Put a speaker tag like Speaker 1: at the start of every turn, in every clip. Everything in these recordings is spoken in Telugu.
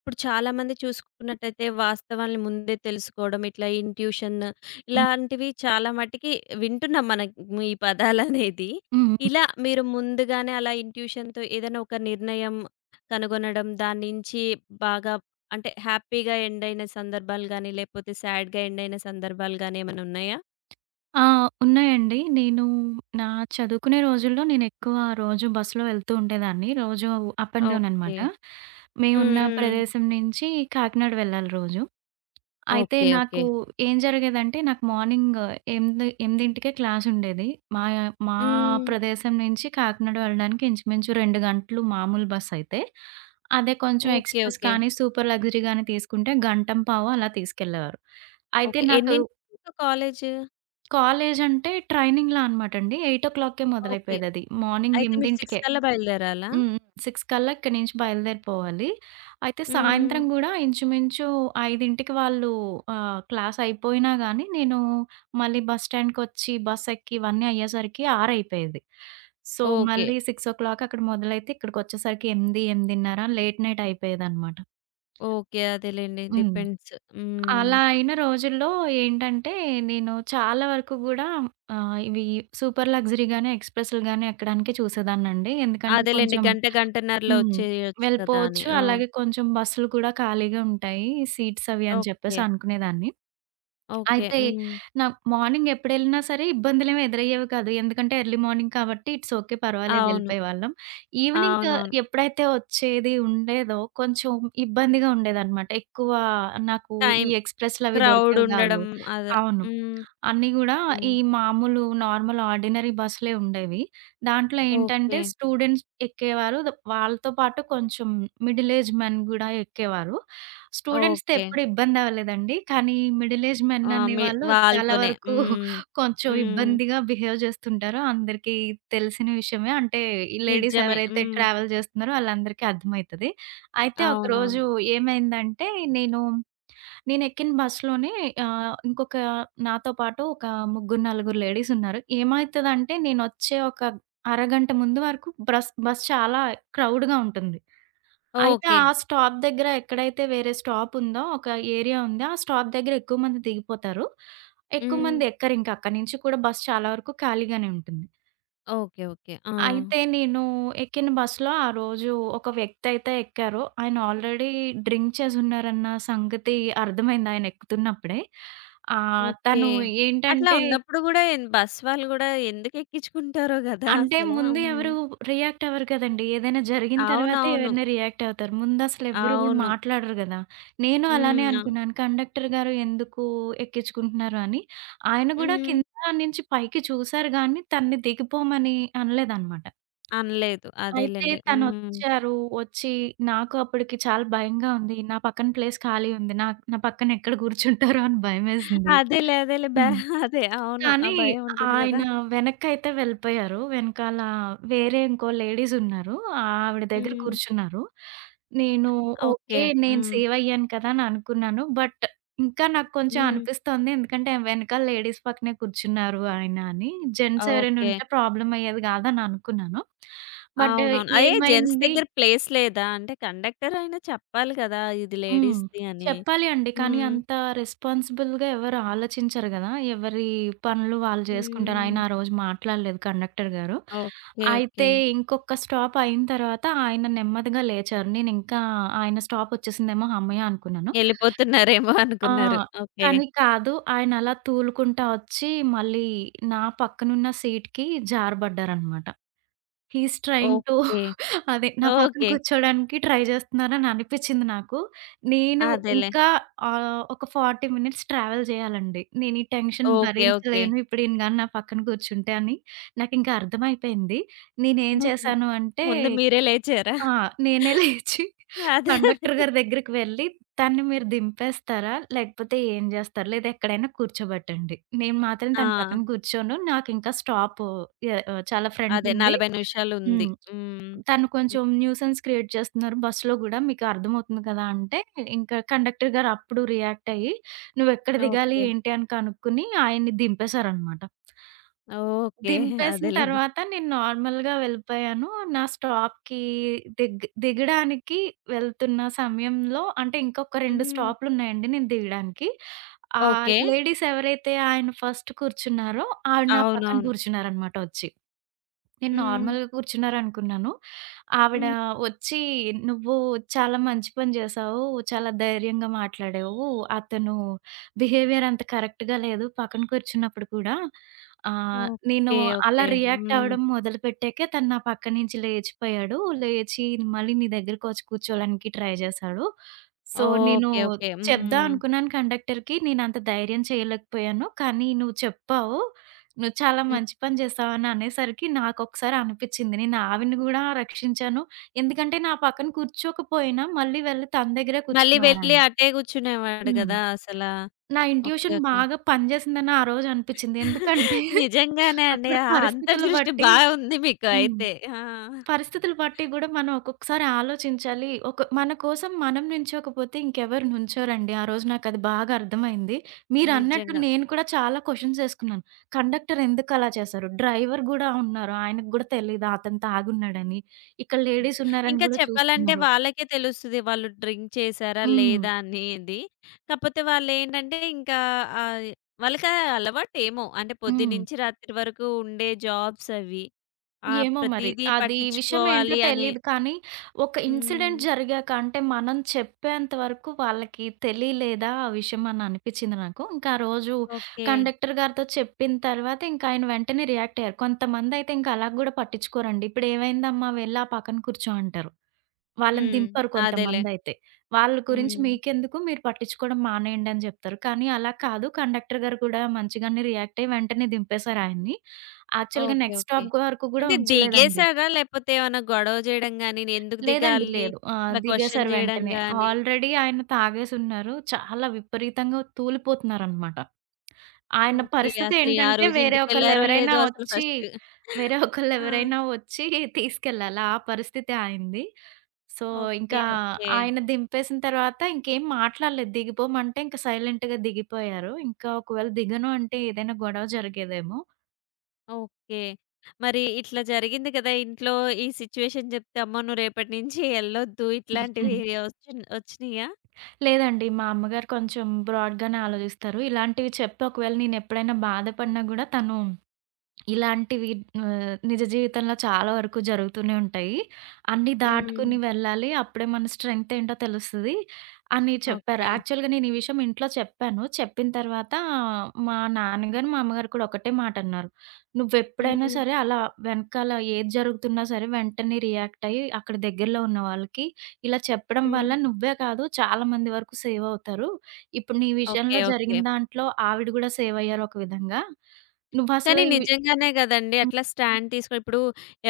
Speaker 1: ఇప్పుడు చాలామంది చూసుకున్నట్టయితే వాస్తవాల్ని ముందే తెలుసుకోవడం, ఇట్లా ఇంట్యూషన్
Speaker 2: హ్మ్.
Speaker 1: ఇలాంటివి చాలా మటికి వింటున్నాం మనం ఈ పదాలనేది.
Speaker 2: హ్మ్. హ్మ్.
Speaker 1: ఇలా మీరు ముందుగానే అలా ఇంట్యూషన్‌తో ఏదైనా ఒక నిర్ణయం కనుగొనడం, దాని నుంచి బాగా అంటే హ్యాపీగా ఎండ్ అయిన సందర్భాలు గానీ, లేకపోతే సాడ్‌గా ఎండ్ అయిన సందర్భాలు గానీ ఏమైనా ఉన్నాయా?
Speaker 2: ఆ! ఉన్నాయండి. నా చదువుకునే రోజుల్లో నేనెక్కువ రోజు బస్సులో వెళ్తూ ఉండేదాన్ని. రోజు అప్ అండ్ డౌన్
Speaker 1: ఓకే.
Speaker 2: అనమాట. మేమున్న
Speaker 1: హ్మ్. హ్మ్.
Speaker 2: ప్రదేశం నుంచి కాకినాడ వెళ్ళాలి రోజు. అయితే
Speaker 1: ఓకే. ఓకే.
Speaker 2: నాకు ఏం జరిగేదంటే నాకు మార్నింగ్ 8, 8కే క్లాస్ ఉండేది. మా మా
Speaker 1: హ్మ్.
Speaker 2: ప్రదేశం నుంచి కాకినాడ వెళ్ళడానికి ఇంచుమించు 2 గంటలు మామూలు బస్ అయితే. అదే కొంచెం
Speaker 1: ఓకే.
Speaker 2: Express
Speaker 1: okay.
Speaker 2: కానీ, సూపర్ లగ్జరీ గాని తీసుకుంటే గంటంపావు అలా తీసుకెళ్ళేవారు. అయితే
Speaker 1: ఓకే.
Speaker 2: నాకు
Speaker 1: ఎన్నింటికి కాలేజు?
Speaker 2: కాలేజంటే ట్రైనింగ్‌లా అనమాటండి. 8:00కే
Speaker 1: ఓకే.
Speaker 2: మొదలైపోయేదది. మార్నింగ్
Speaker 1: అయితే మీరు 6
Speaker 2: 8కే.
Speaker 1: కల్లా బయలుదేరాలా?
Speaker 2: హ్మ్. 6 కల్లా ఇక్కడి నుంచి బయలుదేరిపోవాలి. అయితే
Speaker 1: హ్మ్.
Speaker 2: సాయంత్రం గూడా ఇంచుమించు 5కి వాళ్ళు క్లాస్ అయిపోయినా గానీ, నేను మళ్ళీ బస్ స్టాండ్‌కొచ్చి బస్సెక్కి ఇవన్నీ అయ్యేసరికి 6 అయిపోయేది. So,
Speaker 1: okay.
Speaker 2: మళ్ళీ 6:00 అక్కడ మొదలైతే ఇక్కడికొచ్చేసరికి 8, 8:30 లేట్ నైట్ అయిపోయేదనమాట.
Speaker 1: ఓకే. అదేలెండి.
Speaker 2: హ్మ్.
Speaker 1: డిపెండ్స్. హ్మ్.
Speaker 2: అలా అయిన రోజుల్లో ఏంటంటే, నేను చాలా వరకు గూడా ఆహ్, ఇవి సూపర్ లగ్జరీ గాని, ఎక్స్‌ప్రెస్‌లు గాని ఎక్కడానికే చూసేదాన్నండి. ఎందుకంటే
Speaker 1: అదేలెండి.
Speaker 2: కొంచెం
Speaker 1: గంట, గంటన్నరలో
Speaker 2: హ్మ్,
Speaker 1: వచ్చేయొచ్చు కదా! అని.
Speaker 2: వెళ్ళిపోవచ్చు.
Speaker 1: ఆ!
Speaker 2: అలాగే కొంచెం బస్సులు కూడా ఖాళీగా ఉంటాయి. సీట్స్ అవి అని
Speaker 1: ఓకే.
Speaker 2: చెప్పేసి అనుకునేదాన్ని.
Speaker 1: ఓకే.
Speaker 2: అయితే
Speaker 1: హ్మ్.
Speaker 2: నా మార్నింగ్ ఎప్పుడెళ్ళినా సరే ఇబ్బందులేమి ఎదురయ్యేవి కాదు. ఎందుకంటే ఎర్లీ మార్నింగ్ కాబట్టి ఇట్స్ ఓకే. పర్వాలేదు
Speaker 1: అవును.
Speaker 2: ఎళ్ళిపోయేవాళ్ళం. ఈవినింగ్
Speaker 1: అవునవును.
Speaker 2: ఎప్పుడైతే వచ్చేది ఉండేదో కొంచెం ఇబ్బందిగా ఉండేదనమాట. ఎక్కువ నాకు
Speaker 1: టైం
Speaker 2: ఈ ఎక్స్‌ప్రెస్‌లవి
Speaker 1: క్రౌడ్
Speaker 2: దొరికేవి కాదు.
Speaker 1: ఉండడం అద
Speaker 2: అవును.
Speaker 1: హ్మ్.
Speaker 2: అన్నీ గూడా
Speaker 1: హ్మ్.
Speaker 2: ఈ మామూలు నార్మల్ ఆర్డినరీ బస్సులే ఉండేవి. దాంట్లో ఏంటంటే
Speaker 1: ఓకే.
Speaker 2: స్టూడెంట్స్ ఎక్కేవారు. వాళ్ళతో పాటు కొంచెం మిడిల్ ఏజ్ మెన్ గూడా ఎక్కేవారు. స్టూడెంట్స్‌తో
Speaker 1: ఓకే.
Speaker 2: ఎప్పుడు ఇబ్బంది అవ్వలేదండి. కానీ మిడిల్ ఏజ్ మెన్
Speaker 1: ఆ! మీ
Speaker 2: అనేవాళ్ళు చాలా
Speaker 1: వాళ్ళతోనే.
Speaker 2: వరకు
Speaker 1: హ్మ్.
Speaker 2: కొంచెం
Speaker 1: హ్మ్.
Speaker 2: ఇబ్బందిగా బిహేవ్ చేస్తుంటారు. అందరికీ తెలిసిన విషయమే. అంటే ఈ లేడీస్
Speaker 1: నిజమే.
Speaker 2: ఎవరైతే
Speaker 1: హ్మ్.
Speaker 2: ట్రావెల్ చేస్తున్నారో ఆళ్ళందరికీ అర్థమైతది. అయితే
Speaker 1: అవునవును.
Speaker 2: ఒకరోజు ఏమైందంటే నేను నేనెక్కిన బస్‌లోనే ఆహ్, ఇంకొక నాతో పాటు ఒక ముగ్గురు, నలుగురు లేడీసున్నారు. ఏమైతదంటే నేనొచ్చే ఒక అరగంట ముందు వరకు బస్ చాలా క్రౌడ్‌గా ఉంటుంది. అయితే
Speaker 1: ఓకే.
Speaker 2: ఆ స్టాప్ దగ్గర ఎక్కడైతే వేరే స్టాపుందో ఒక ఏరియా ఉంది. ఆ స్టాప్ దగ్గర ఎక్కువ మంది దిగిపోతారు. ఎక్కువ
Speaker 1: హ్మ్.
Speaker 2: మంది ఎక్కరింక అక్కడి నుంచి కూడా బస్ చాలా వరకు ఖాళీగానే ఉంటుంది.
Speaker 1: ఓకే. ఓకే. ఆ!
Speaker 2: అయితే నేను ఎక్కిన బస్‌లో ఆ రోజు ఒక వ్యక్తయితే ఎక్కారు. ఆయన ఆల్రెడీ డ్రింక్ చేసున్నారన్న సంగతి అర్థమైంది ఆయన ఎక్కుతున్నప్పుడే. ఆహ్,
Speaker 1: ఓకే.
Speaker 2: తను
Speaker 1: అట్లా
Speaker 2: ఏంటంటే
Speaker 1: ఉన్నప్పుడు గూడా బస్ వాళ్ళు గూడా ఎందుకెక్కించుకుంటారో గదా!
Speaker 2: అంటే
Speaker 1: అసలా.
Speaker 2: ముందు
Speaker 1: హ్మ్.
Speaker 2: ఎవరు రియాక్ట్ అవ్వరు కదండీ. ఏదైనా జరిగిన తర్వాతే
Speaker 1: అవునవును.
Speaker 2: ఎవరైనా రియాక్ట్ అవుతారు. ముందసలు ఎవ్వరు గూడా
Speaker 1: అవును.
Speaker 2: మాట్లాడరు గదా! నేను అలానే
Speaker 1: హ్మ్. అవును.
Speaker 2: అనుకున్నాను. కండక్టర్ గారు ఎందుకు ఎక్కించుకుంటున్నారు అని. ఆయన గూడా
Speaker 1: హ్మ్.
Speaker 2: కింద నుంచి పైకి చూసారు గానీ తనని దిగిపోమని అనలేదనమాట.
Speaker 1: అనలేదు.
Speaker 2: అయితే
Speaker 1: అదేలెండి. హ్మ్.
Speaker 2: తనొచ్చారు. వచ్చి నాకు అప్పటికి చాలా భయంగా ఉంది. నా పక్కన ప్లేస్ ఖాళీ ఉంది. నా నా పక్కన ఎక్కడ కూర్చుంటారో అని భయమేసింది.
Speaker 1: అదేలే. అదేలే. బా
Speaker 2: హ్మ్.
Speaker 1: అదే. అవును. ఆ
Speaker 2: కానీ
Speaker 1: భయం ఉంటది గదా!
Speaker 2: ఆయన వెనక్కైతే వెళ్ళిపోయారు. వెనకాల వేరే ఇంకో లేడీసున్నారు. ఆవిడ దగ్గర
Speaker 1: హ్మ్.
Speaker 2: కూర్చున్నారు. నేను
Speaker 1: ఓకే.
Speaker 2: ఓకే. నేను
Speaker 1: హ్మ్.
Speaker 2: సేవ్ అయ్యాను కదా! అని అనుకున్నాను. బట్ ఇంకా నాకు కొంచెం
Speaker 1: హ్మ్.
Speaker 2: అనిపిస్తోంది. ఎందుకంటే వెనకాల లేడీస్ పక్కనే కూర్చున్నారు ఆయన అని. జెంట్స్ ఎవరైనా
Speaker 1: ఓకే.
Speaker 2: ఉంటే ప్రాబ్లమ్ అయ్యేది కాదని అనుకున్నాను. బట్
Speaker 1: అవునవును. అయ్యే జెంట్స్
Speaker 2: ఏమైంది
Speaker 1: దగ్గర ప్లేస్ లేదా? అంటే కండక్టర్ అయినా చెప్పాలి కదా! ఇది
Speaker 2: హ్మ్.
Speaker 1: లేడీస్‌ది అని.
Speaker 2: చెప్పాలి అండి. కానీ
Speaker 1: హ్మ్.
Speaker 2: అంత రెస్పాన్సిబుల్‌గా ఎవరు ఆలోచించరు గదా! ఎవరి పనులు వాళ్ళు జేసుకుంటారు.
Speaker 1: హ్మ్.
Speaker 2: ఆయన ఆ రోజు మాట్లాడలేదు కండక్టర్ గారు.
Speaker 1: ఓకే. ఓకే.
Speaker 2: అయితే ఇంకొక స్టాప్ అయిన తర్వాత ఆయన నెమ్మదిగా లేచారు. నేనింకా ఆయన స్టాప్ ఒచ్చేసిందేమో హమ్మయ్య! అనుకున్నాను.
Speaker 1: ఎళ్ళిపోతున్నారేమో
Speaker 2: ఆ!
Speaker 1: అనుకున్నారు. ఓకే.
Speaker 2: కానీ కాదు. ఆయన అలా తూలుకుంటా ఒచ్చి మళ్ళీ నా పక్కనున్న సీట్‌కి జారబడ్డారనమాట. He is trying to
Speaker 1: okay.
Speaker 2: అదే. నా పక్కన
Speaker 1: ఓకే.
Speaker 2: కూర్చోడానికి ట్రై జేస్తున్నారని అనిపిచ్చింది నాకు. నేను
Speaker 1: అదేలే.
Speaker 2: ఇంకా ఒక 40 మినిట్స్ ట్రావెల్ జేయాలండి. నేను ఈ టెన్షన్
Speaker 1: ఓకే. ఓకే.
Speaker 2: భరించలేను ఇప్పుడు ఈయన గాని నా పక్కన కూర్చుంటే అని నాకింకా అర్థమైపోయింది. నేనేం
Speaker 1: హుహు.
Speaker 2: చేశాను అంటే
Speaker 1: ముందు మీరే లేచారా?
Speaker 2: ఆ! నేనే లేచి
Speaker 1: అదే.
Speaker 2: కండక్టర్
Speaker 1: అదే.
Speaker 2: గారి దగ్గరికి వెళ్ళి, "తనని మీరు దింపేస్తారా? లేకపోతే ఏం జేస్తారు? లేదా ఎక్కడైనా కూర్చోబెట్టండి. నేను మాత్రం
Speaker 1: ఆ!
Speaker 2: తన పక్కన కూర్చోను. నాకింకా స్టాపు ఎ చాలా
Speaker 1: అదే
Speaker 2: ఫ్రంటుంది."
Speaker 1: 40 నిమిషాలుంది.
Speaker 2: హ్మ్.
Speaker 1: హ్మ్.
Speaker 2: తను
Speaker 1: హ్మ్.
Speaker 2: కొంచెం న్యూసెన్స్ క్రియేట్ చేస్తున్నారు బస్‌లో గూడా మీకు అర్థమవుతుంది కదా! అంటే ఇంకా కండక్టర్ గారు అప్పుడు రియాక్ట్ అయ్యి నువ్వెక్కడ దిగాలి
Speaker 1: ఓకే.
Speaker 2: ఏంటి అని కనుక్కొని ఆయన్ని దింపేశారనమాట.
Speaker 1: ఓకే.
Speaker 2: దింపేసిన
Speaker 1: అదేలెండి.
Speaker 2: తర్వాత నేను నార్మల్‌గా వెళ్ళిపోయాను. నా స్టాప్‌కి దిగడానికి వెళ్తున్న సమయంలో అంటే ఇంకొక 2
Speaker 1: హ్మ్.
Speaker 2: స్టాప్‌లున్నాయండి నేను దిగడానికి. ఆ
Speaker 1: ఓకే.
Speaker 2: లేడీస్ ఎవరైతే ఆయన ఫస్ట్ కూర్చున్నారో ఆవిడ నా పక్కన
Speaker 1: అవునవును.
Speaker 2: కూర్చున్నారనమాట ఒచ్చి. నేను
Speaker 1: హ్మ్.
Speaker 2: నార్మల్‌గా కూర్చున్నారనుకున్నాను. ఆవిడ
Speaker 1: హ్మ్.
Speaker 2: వచ్చి, "నువ్వు చాలా మంచి పని జేశావు. చాలా ధైర్యంగా మాట్లాడావు. అతను బిహేవియర్ అంత కరెక్ట్‌గా లేదు పక్కన కూర్చున్నప్పుడు కూడా. నేను
Speaker 1: ఓకే.
Speaker 2: అలా
Speaker 1: ఓకే.
Speaker 2: రియాక్ట్
Speaker 1: హ్మ్.
Speaker 2: అవ్వడం మొదలుపెట్టాకే తను నా పక్క నుంచి లేచిపోయాడు. లేచి మళ్ళీ నీ దగ్గరకొచ్చి కూర్చోవడానికి ట్రై జేశాడు. సో, నేను
Speaker 1: ఓకే. ఓకే.
Speaker 2: చెప్దాం
Speaker 1: హ్మ్.
Speaker 2: అనుకున్నాను కండక్టర్‌కి. నేనంత ధైర్యం చేయలేకపోయాను. కానీ నువ్వు చెప్పావు." నువ్వు చాలా
Speaker 1: హ్మ్.
Speaker 2: మంచి పని చేశావని అనేసరికి నాకొకసారి అనిపిచ్చింది. నేను ఆవిడని గూడా రక్షించాను. ఎందుకంటే నా పక్కన కూర్చోకపోయినా మళ్ళీ వెళ్ళి తన దగ్గరే
Speaker 1: మళ్ళీ వెళ్ళి
Speaker 2: కూర్చునేవారాయన.
Speaker 1: అటే కూర్చునేవాడు
Speaker 2: హ్మ్.
Speaker 1: గదా! అసలా.
Speaker 2: నా
Speaker 1: ఓకే.
Speaker 2: Intuition
Speaker 1: okay.
Speaker 2: బాగా పనిచేసిందని ఆ రోజు అనిపిచ్చింది. ఎందుకంటే
Speaker 1: నిజంగానే అండి.
Speaker 2: అక్కడ
Speaker 1: ఆ
Speaker 2: పరిస్థితులు
Speaker 1: అంతర్దృష్టి
Speaker 2: బట్టి
Speaker 1: బాగుంది మీకు
Speaker 2: హ్మ్,
Speaker 1: అయితే. ఆ!
Speaker 2: పరిస్థితులు బట్టి గూడా మనం ఒక్కొక్కసారి ఆలోచించాలి. ఒక మన కోసం మనం నించోకపోతే ఇంకెవరు నుంచోరండి. ఆ రోజు నాకది బాగా అర్థమైంది. మీరన్నట్టు
Speaker 1: నిజంగా.
Speaker 2: నేను కూడా చాలా క్వెషన్స్ ఏసుకున్నాను. కండక్టర్ ఎందుకలా చేశారు? డ్రైవర్ గూడా ఉన్నారు. ఆయనకి గూడా తెలీదా అతను తాగున్నాడని? ఇక్కడ
Speaker 1: హ్మ్.
Speaker 2: లేడీసున్నారని
Speaker 1: ఇంకా
Speaker 2: గూడా
Speaker 1: చెప్పాలంటే
Speaker 2: చూస్తున్నారు.
Speaker 1: వాళ్ళకే తెలుస్తది. వాళ్ళు డ్రింక్ చేశారా?
Speaker 2: హ్మ్.
Speaker 1: లేదా? అనేది. కాపోతే వాళ్ళేంటంటే ఇంకా ఆహ్, వాళ్ళకి ఆ అలవాటేమో. అంటే
Speaker 2: హ్మ్.
Speaker 1: పొద్దున్నుంచి రాత్రి వరకు ఉండే జాబ్స్ అవి. ఆ!
Speaker 2: ఏమో మరి.
Speaker 1: ప్రతీదీ
Speaker 2: అది విషయం ఏంటో
Speaker 1: పట్టించుకోవాలి అని.
Speaker 2: తెలీదు. కానీ, ఒక ఇన్సిడెంట్
Speaker 1: హ్మ్.
Speaker 2: జరిగాక అంటే, మనం చెప్పేంత వరకు వాళ్ళకి తెలియలేదా ఆ విషయం అని అనిపిచ్చింది నాకు. ఇంకా ఆ రోజు
Speaker 1: ఓకే.
Speaker 2: కండక్టర్ గారితో చెప్పిన తర్వాత ఇంక ఆయన వెంటనే రియాక్ట్ అయ్యారు. కొంతమందయితే ఇంక అలా గూడా పట్టించుకోరండి. "ఇప్పుడేమైందమ్మా వెళ్లి ఆ పక్కన కూర్చో" అంటారు. వాళ్ళని
Speaker 1: హ్మ్.
Speaker 2: దింపరు
Speaker 1: అదేలే.
Speaker 2: కొంతమందైతే. వాళ్ళ గురించి
Speaker 1: హ్మ్.
Speaker 2: మీకెందుకు మీరు పట్టించుకోవడం మానేయండి అని జెప్తారు. కానీ అలా కాదు కండక్టర్ గారు కూడా మంచిగానే రియాక్ట్ అయ్యి వెంటనే దింపేశారు ఆయన్ని. యాక్చువల్‌గా
Speaker 1: ఓకే.
Speaker 2: Next
Speaker 1: okay.
Speaker 2: స్టాప్ వరకు గూడా
Speaker 1: అంటే
Speaker 2: ఉంచలేదండి.
Speaker 1: దిగేసారా? లేపోతే ఏమన్నా గొడవ జేయడం గాని, "నేనెందుకు
Speaker 2: లేదండి
Speaker 1: దిగాలి?"
Speaker 2: లేదు. ఆ!
Speaker 1: ఇట్లా క్వెషన్
Speaker 2: దిగేశారు
Speaker 1: జేయడం
Speaker 2: వెంటనే.
Speaker 1: గాని.
Speaker 2: ఆల్రెడీ ఆయన తాగేసున్నారు. చాలా విపరీతంగా తూలిపోతున్నారనమాట. ఆయన
Speaker 1: ఓకే. అసలు ఆ
Speaker 2: పరిస్థితేంటంటే,
Speaker 1: రోజు ఇంటికెళ్లారో లేదో అసలు ఫస్ట్.
Speaker 2: వేరే
Speaker 1: ఆ!
Speaker 2: ఒకళ్ళెవరైనా ఒచ్చి తీసుకెళ్ళాలి. ఆ పరిస్థితి ఆయనది. So,
Speaker 1: okay.
Speaker 2: ఇంకా
Speaker 1: ఓకే.
Speaker 2: ఆయన దింపేసిన తర్వాత ఇంకేం మాట్లాడలేదు. దిగిపోమంటే ఇంక సైలెంట్‌గా దిగిపోయారు. ఇంకా ఒకవేళ దిగను అంటే ఏదైనా గొడవ జరిగేదేమో.
Speaker 1: ఓకే. మరి ఇట్లా జరిగింది కదా! ఇంట్లో ఈ సిట్యుయేషన్ జెప్తే, "అమ్మో! నువ్వు రేపటి నుంచి ఎళ్ళొద్దు." ఇట్లాంటివి
Speaker 2: హుహు.
Speaker 1: వచ్చినియా?
Speaker 2: లేదండి. మా అమ్మగారు కొంచెం బ్రాడ్‌గానే ఆలోచిస్తారు. ఇలాంటివి చెప్పి ఒకవేళ నేనెప్పుడైనా బాధపడినా గూడా తను ఇలాంటివి నిజ జీవితంలో చాలా వరకు జరుగుతూనే ఉంటాయి. అన్నీ
Speaker 1: హ్మ్.
Speaker 2: దాటుకొని వెళ్ళాలి. అప్పుడే మన స్ట్రెంగ్త్ ఏంటో తెలుస్తది అని చెప్పారు.
Speaker 1: ఓకే.
Speaker 2: యాక్చువల్‌గా నేను ఈ విషయం ఇంట్లో చెప్పాను. చెప్పిన తర్వాత మా నాన్నగారు, మా అమ్మగారు కూడా ఒకటే మాటన్నారు. "నువ్వెప్పుడైనా
Speaker 1: హ్మ్.
Speaker 2: సరే అలా వెనకాల ఏది జరుగుతున్నా సరే వెంటనే రియాక్ట్ అయ్యి అక్కడ దగ్గరలో ఉన్న వాళ్ళకి ఇలా చెప్పడం వల్ల
Speaker 1: హ్మ్.
Speaker 2: నువ్వే కాదు చాలా మంది వరకు సేవ్ అవుతారు. ఇప్పుడు నీ
Speaker 1: ఓకే.
Speaker 2: విషయంలో
Speaker 1: ఓకే.
Speaker 2: జరిగిన దాంట్లో ఆవిడ గూడా సేవ్ అయ్యారు ఒక విధంగా.
Speaker 1: కానీ
Speaker 2: నువ్వసలు ఇవి"
Speaker 1: నిజంగానే గదండీ!
Speaker 2: హ్మ్.
Speaker 1: అట్లా స్టాండ్ తీసుకొని ఇప్పుడు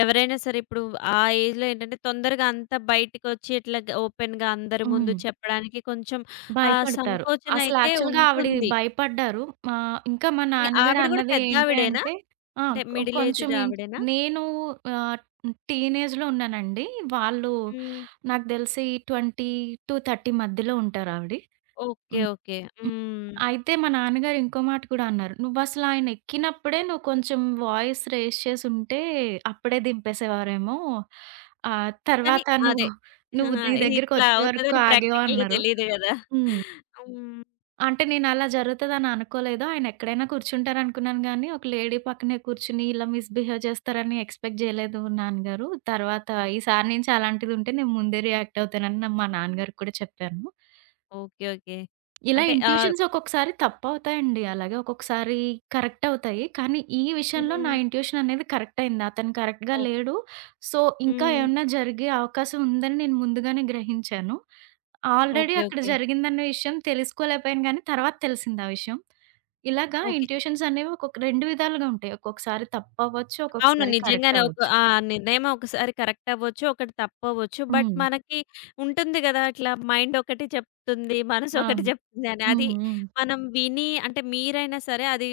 Speaker 1: ఎవరైనా సరే ఇప్పుడు ఆ ఏజ్‌లో ఏంటంటే తొందరగా అంతా బయటికొచ్చి ఇట్లా గ ఓపెన్‌గా అందరి ముందు
Speaker 2: హ్మ్.
Speaker 1: చెప్పడానికి కొంచెం ఆహ్,
Speaker 2: భయపడతారు.
Speaker 1: సంకోచన
Speaker 2: అసలు
Speaker 1: అయితే
Speaker 2: యాక్చువల్‌గా ఆవిడ
Speaker 1: ఉంటుంది.
Speaker 2: భయపడ్డారు. మా ఇంకా మా
Speaker 1: ఇంగ
Speaker 2: నాన్నగారు
Speaker 1: ఆవిడ గూడా
Speaker 2: అన్నది ఏంటి
Speaker 1: పెద్దావిడేనా?
Speaker 2: అంటే ఆ!
Speaker 1: అంటే మిడిల్
Speaker 2: కొంచెం
Speaker 1: ఏజ్‌డ్ ఆవిడేనా?
Speaker 2: నేను ఆహ్, టీనేజ్‌లో ఉన్నానండి. వాళ్ళు
Speaker 1: హ్మ్.
Speaker 2: నాకు తెలిసి 20-30 మధ్యలో ఉంటారావిడ.
Speaker 1: ఓకే.
Speaker 2: హ్మ్.
Speaker 1: ఓకే.
Speaker 2: హ్మ్.
Speaker 1: హ్మ్.
Speaker 2: అయితే మా నాన్నగారు ఇంకో మాట కూడా అన్నారు. "నువ్వసలు ఆయన ఎక్కినప్పుడే నువ్వు కొంచెం వాయిస్ రేజ్ చేసుంటే అప్పుడే దింపేసేవారేమో.
Speaker 1: కానీ
Speaker 2: తర్వాత
Speaker 1: అదే.
Speaker 2: నువ్వు
Speaker 1: ఆ!
Speaker 2: నువ్వు నీ
Speaker 1: ఇట్లా
Speaker 2: దగ్గరికొచ్చే వరకు
Speaker 1: అవుతదని
Speaker 2: ఆగావు"
Speaker 1: ప్రాక్టికల్‌గా
Speaker 2: అన్నారు.
Speaker 1: తెలీదు గదా!
Speaker 2: హ్మ్.
Speaker 1: హ్మ్.
Speaker 2: అంటే నేనలా జరుగుతదని అనుకోలేదు. ఆయనెక్కడైనా కూర్చుంటారనుకున్నాను గానీ, ఒక లేడీ పక్కనే కూర్చుని ఇలా మిస్‌బిహేవ్ చేస్తారని ఎక్స్‌పెక్ట్ జేయలేదు నాన్నగారు. తర్వాత ఈసారి నుంచి అలాంటిదుంటే నేను ముందే రియాక్ట్ అవుతానని మా నాన్నగారికి కూడా చెప్పాను.
Speaker 1: ఓకే. ఓకే.
Speaker 2: ఇలా
Speaker 1: అంటే ఆహ్,
Speaker 2: ఇంట్యూషన్స్ ఒక్కొక్కసారి తప్పవుతాయండి. అలాగే ఒక్కొక్కసారి కరెక్ట్ అవుతాయి. కానీ ఈ విషయంలో
Speaker 1: హ్మ్.
Speaker 2: నా ఇంట్యూషన్ అనేది కరెక్ట్ అయింది. అతను కరెక్ట్‌గా
Speaker 1: ఓహ్!
Speaker 2: లేడు. సో, ఇంకా
Speaker 1: హ్మ్.
Speaker 2: ఏమన్నా జరిగే అవకాశం ఉందని నేను ముందుగానే గ్రహించాను. Already
Speaker 1: okay.
Speaker 2: అక్కడ
Speaker 1: ఓకే.
Speaker 2: జరిగిందన్న విషయం తెలుసుకోలేకపోయాను గానీ, తర్వాత తెలిసింది ఆ విషయం. ఇలాగా
Speaker 1: ఓకే.
Speaker 2: ఇంట్యూషన్స్ అనేవి ఒక్కొక్క 2 విధాలుగా ఉంటాయి. ఒక్కొక్కసారి తప్పవ్వచ్చు.
Speaker 1: అవును.
Speaker 2: ఒక్కొక్కసారి కరెక్ట్
Speaker 1: నిజంగానే ఒక
Speaker 2: అవ్వచ్చు.
Speaker 1: ఆ నిర్ణయం ఒకసారి కరెక్ట్ అవ్వచ్చు. ఒకటి తప్పవచ్చు. బట్
Speaker 2: హ్మ్.
Speaker 1: మనకి ఉంటుంది గదా! ఇట్లా మైండ్ ఒకటి చెప్తుంది. మనసు ఒకటి
Speaker 2: అవును.
Speaker 1: చెప్తుంది అని.
Speaker 2: హ్మ్.
Speaker 1: అది
Speaker 2: హ్మ్.
Speaker 1: మనం విని అంటే మీరైనా సరే అది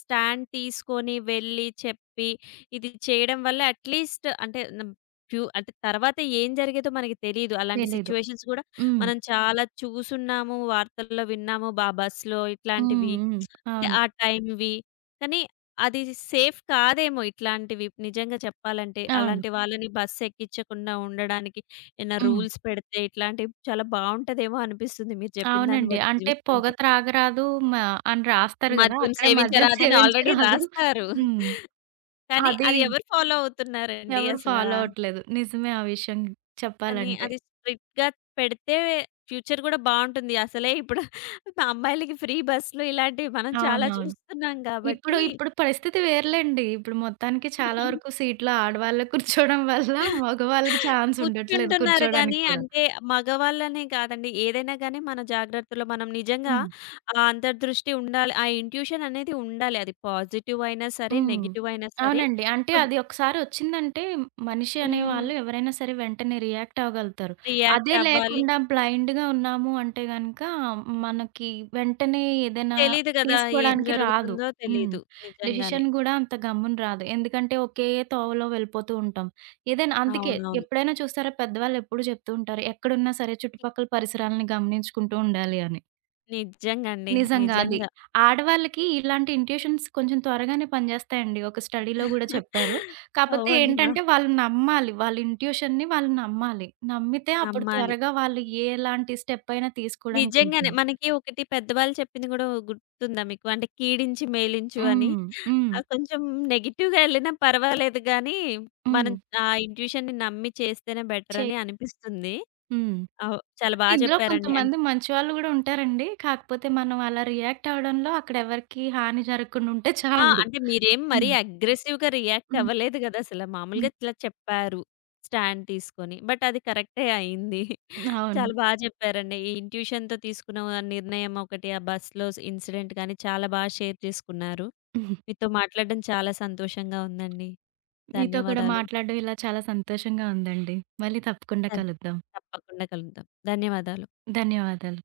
Speaker 1: స్టాండ్ తీసుకొని వెళ్ళి చెప్పి ఇది చేయడం వల్ల అట్‌లీస్ట్ అంటే ఫ్యూ అంటే తర్వాత ఏం జరిగేదో మనకి తెలీదు. అలాంటి
Speaker 2: తెలీదు.
Speaker 1: సిట్యుయేషన్స్ గూడా
Speaker 2: హ్మ్.
Speaker 1: మనం చాలా చూసున్నాము. వార్తల్లో విన్నాము. బస్‌లో
Speaker 2: హ్మ్.
Speaker 1: ఇట్లాంటివి.
Speaker 2: హ్మ్.
Speaker 1: అంటే
Speaker 2: అవును.
Speaker 1: ఆ టైంవి. కానీ అది సేఫ్ కాదేమో ఇట్లాంటివి నిజంగా చెప్పాలంటే.
Speaker 2: అవును.
Speaker 1: అలాంటి వాళ్ళని బస్ ఎక్కిచ్చకుండా ఉండడానికి ఏమైనా
Speaker 2: హ్మ్.
Speaker 1: రూల్స్ పెడితే ఇట్లాంటివి చాలా బావుంటదేమో అనిపిస్తుంది మీరు చెప్పిన దాన్ని
Speaker 2: అవునండి.
Speaker 1: బట్టి
Speaker 2: అంటే పొగ
Speaker 1: చూస్తుంటే.
Speaker 2: త్రాగరాదు మ అని రాస్తారు గదా!
Speaker 1: మద్యం
Speaker 2: అక్కడే మద్యం
Speaker 1: సేవించరాదని ఆల్రెడీ
Speaker 2: సేవించరాదు.
Speaker 1: రాస్తారు.
Speaker 2: హ్మ్.
Speaker 1: కానీ
Speaker 2: అది
Speaker 1: అది ఎవరు ఫాలో అవుతున్నారండి
Speaker 2: ఎవరు
Speaker 1: అసలా?
Speaker 2: ఫాలో అవ్వట్లేదు. నిజమే ఆ విషయం
Speaker 1: కానీ
Speaker 2: చెప్పాలంటే.
Speaker 1: అది స్ట్రిక్ట్‌గా పెడితే ఫ్యూచర్ గూడా బావుంటుంది. అసలే ఇప్పుడు అమ్మాయిలకి ఫ్రీ బస్‌లు ఇలాంటివి మనం చాలా
Speaker 2: అవునవును.
Speaker 1: చూస్తున్నాం
Speaker 2: ఇప్పుడు
Speaker 1: కాబట్టి
Speaker 2: ఇప్పుడు పరిస్థితి వేరులెండి. ఇప్పుడు మొత్తానికి చాలా వరకు సీట్‌లో ఆడవాళ్ళే కూర్చోవడం వల్ల మగవాళ్ళకి ఛాన్స్ ఉండట్లేదు
Speaker 1: కూర్చుంటున్నారు గానీ,
Speaker 2: కూర్చోవడానికి కూడా.
Speaker 1: అంటే మగవాళ్ళనే కాదండి. ఏదైనా గానీ మన జాగ్రత్తలో మనం నిజంగా
Speaker 2: హ్మ్.
Speaker 1: ఆ అంతర్దృష్టి ఉండాలి. ఆ ఇంట్యూషన్ అనేది ఉండాలి. అది పాజిటివ్ అయినా సరే,
Speaker 2: హ్మ్.
Speaker 1: నెగెటివ్ అయినా సరే.
Speaker 2: అవునండి. అంటే
Speaker 1: కొన్
Speaker 2: అది ఒకసారి వచ్చిందంటే మనిషి
Speaker 1: హ్మ్.
Speaker 2: అనేవాళ్ళు ఎవరైనా సరే వెంటనే రియాక్ట్ అవ్వగలుగుతారు.
Speaker 1: రియాక్ట్
Speaker 2: అదే
Speaker 1: అవ్వాలి.
Speaker 2: లేకుండా బ్లైండ్‌గా ఉన్నాము అంటే గనక మనకి వెంటనే ఏదైనా
Speaker 1: తెలీదు గదా! ఏం
Speaker 2: తీసుకోవడానికి రాదు.
Speaker 1: జరుగుతుందో
Speaker 2: హ్మ్.
Speaker 1: తెలీదు. నిజంగానే.
Speaker 2: డెసిషన్ గూడా అంత గమ్మున రాదు. ఎందుకంటే ఒకే తోవలో వెళ్ళిపోతూ ఉంటాం. ఏదైనా అందుకే
Speaker 1: అవునవును.
Speaker 2: ఎప్పుడైనా చూస్తారా పెద్దవాళ్ళు ఎప్పుడు చెప్తూ ఉంటారు. ఎక్కడున్నా సరే చుట్టుపక్కల పరిసరాలను గమనించుకుంటూ ఉండాలి అని.
Speaker 1: నిజంగండి.
Speaker 2: నిజంగా అది.
Speaker 1: నిజంగా.
Speaker 2: ఆడవాళ్ళకి ఇలాంటి ఇంట్యూషన్స్ కొంచెం త్వరగానే పనిజేస్తాయండి. ఒక స్టడీలో గూడా చెప్పారు. కాపోతే
Speaker 1: అవును.
Speaker 2: ఏంటంటే వాళ్ళు నమ్మాలి. వాళ్ళ ఇంట్యూషన్‌ని వాళ్ళు నమ్మాలి. నమ్మితే అప్పుడు
Speaker 1: నమ్మాలి.
Speaker 2: త్వరగా వాళ్ళు ఎలాంటి స్టెప్ అయినా
Speaker 1: నిజంగానే.
Speaker 2: తీసుకోవడానికుంటుంది.
Speaker 1: మనకి ఒకటి పెద్దవాళ్ళు చెప్పింది గూడా గుర్తుందా మీకు? అంటే కీడించి మేలించు అని.
Speaker 2: హ్మ్. హ్మ్.
Speaker 1: ఆహ్, కొంచెం నెగెటివ్‌గా ఎళ్ళినా పర్వాలేదు గానీ, మనం
Speaker 2: హ్మ్.
Speaker 1: ఆ ఇంట్యూషన్‌ని నమ్మి చేస్తేనే బెటర్
Speaker 2: చెయ్
Speaker 1: అని అనిపిస్తుంది.
Speaker 2: హ్మ్.
Speaker 1: చాలా
Speaker 2: అంటే
Speaker 1: బా
Speaker 2: ఇందులో
Speaker 1: చెప్పారండి.
Speaker 2: కొంతమంది మంచివాళ్ళు గూడా ఉంటారండి. కాకపోతే మనం అలా రియాక్ట్ అవ్వడంలో అక్కడ ఎవరికీ హాని జరగకుండా ఉంటే
Speaker 1: ఆ!
Speaker 2: చాలు.
Speaker 1: అంటే మీరేం మరీ
Speaker 2: హ్మ్.
Speaker 1: అగ్రెసివ్‌గా రియాక్ట్
Speaker 2: హ్మ్.
Speaker 1: అవ్వలేదు గదా! అసల. మామూలుగా
Speaker 2: హ్మ్.
Speaker 1: ఇట్లా చెప్పారు స్టాండ్ తీసుకొని. బట్ అది కరెక్టే అయింది.
Speaker 2: అవును.
Speaker 1: చాలా బాగా చెప్పారండి. ఈ ఇంట్యూషన్‌తో తీసుకున్న ఆ నిర్ణయం ఒకటి, ఆ బస్‌లో ఇన్సిడెంట్ గాని చాలా బాగా షేర్ చేసుకున్నారు. మీతో మాట్లాడడం చాలా సంతోషంగా ఉందండి.
Speaker 2: మీతో కూడా
Speaker 1: ధన్యవాదాలు.
Speaker 2: మాట్లాడడం ఇలా చాలా సంతోషంగా ఉందండి. మళ్ళీ తప్పకుండా
Speaker 1: ధన్
Speaker 2: కలుద్దాం.
Speaker 1: తప్పకుండా కలుద్దాం. ధన్యవాదాలు.
Speaker 2: ధన్యవాదాలు.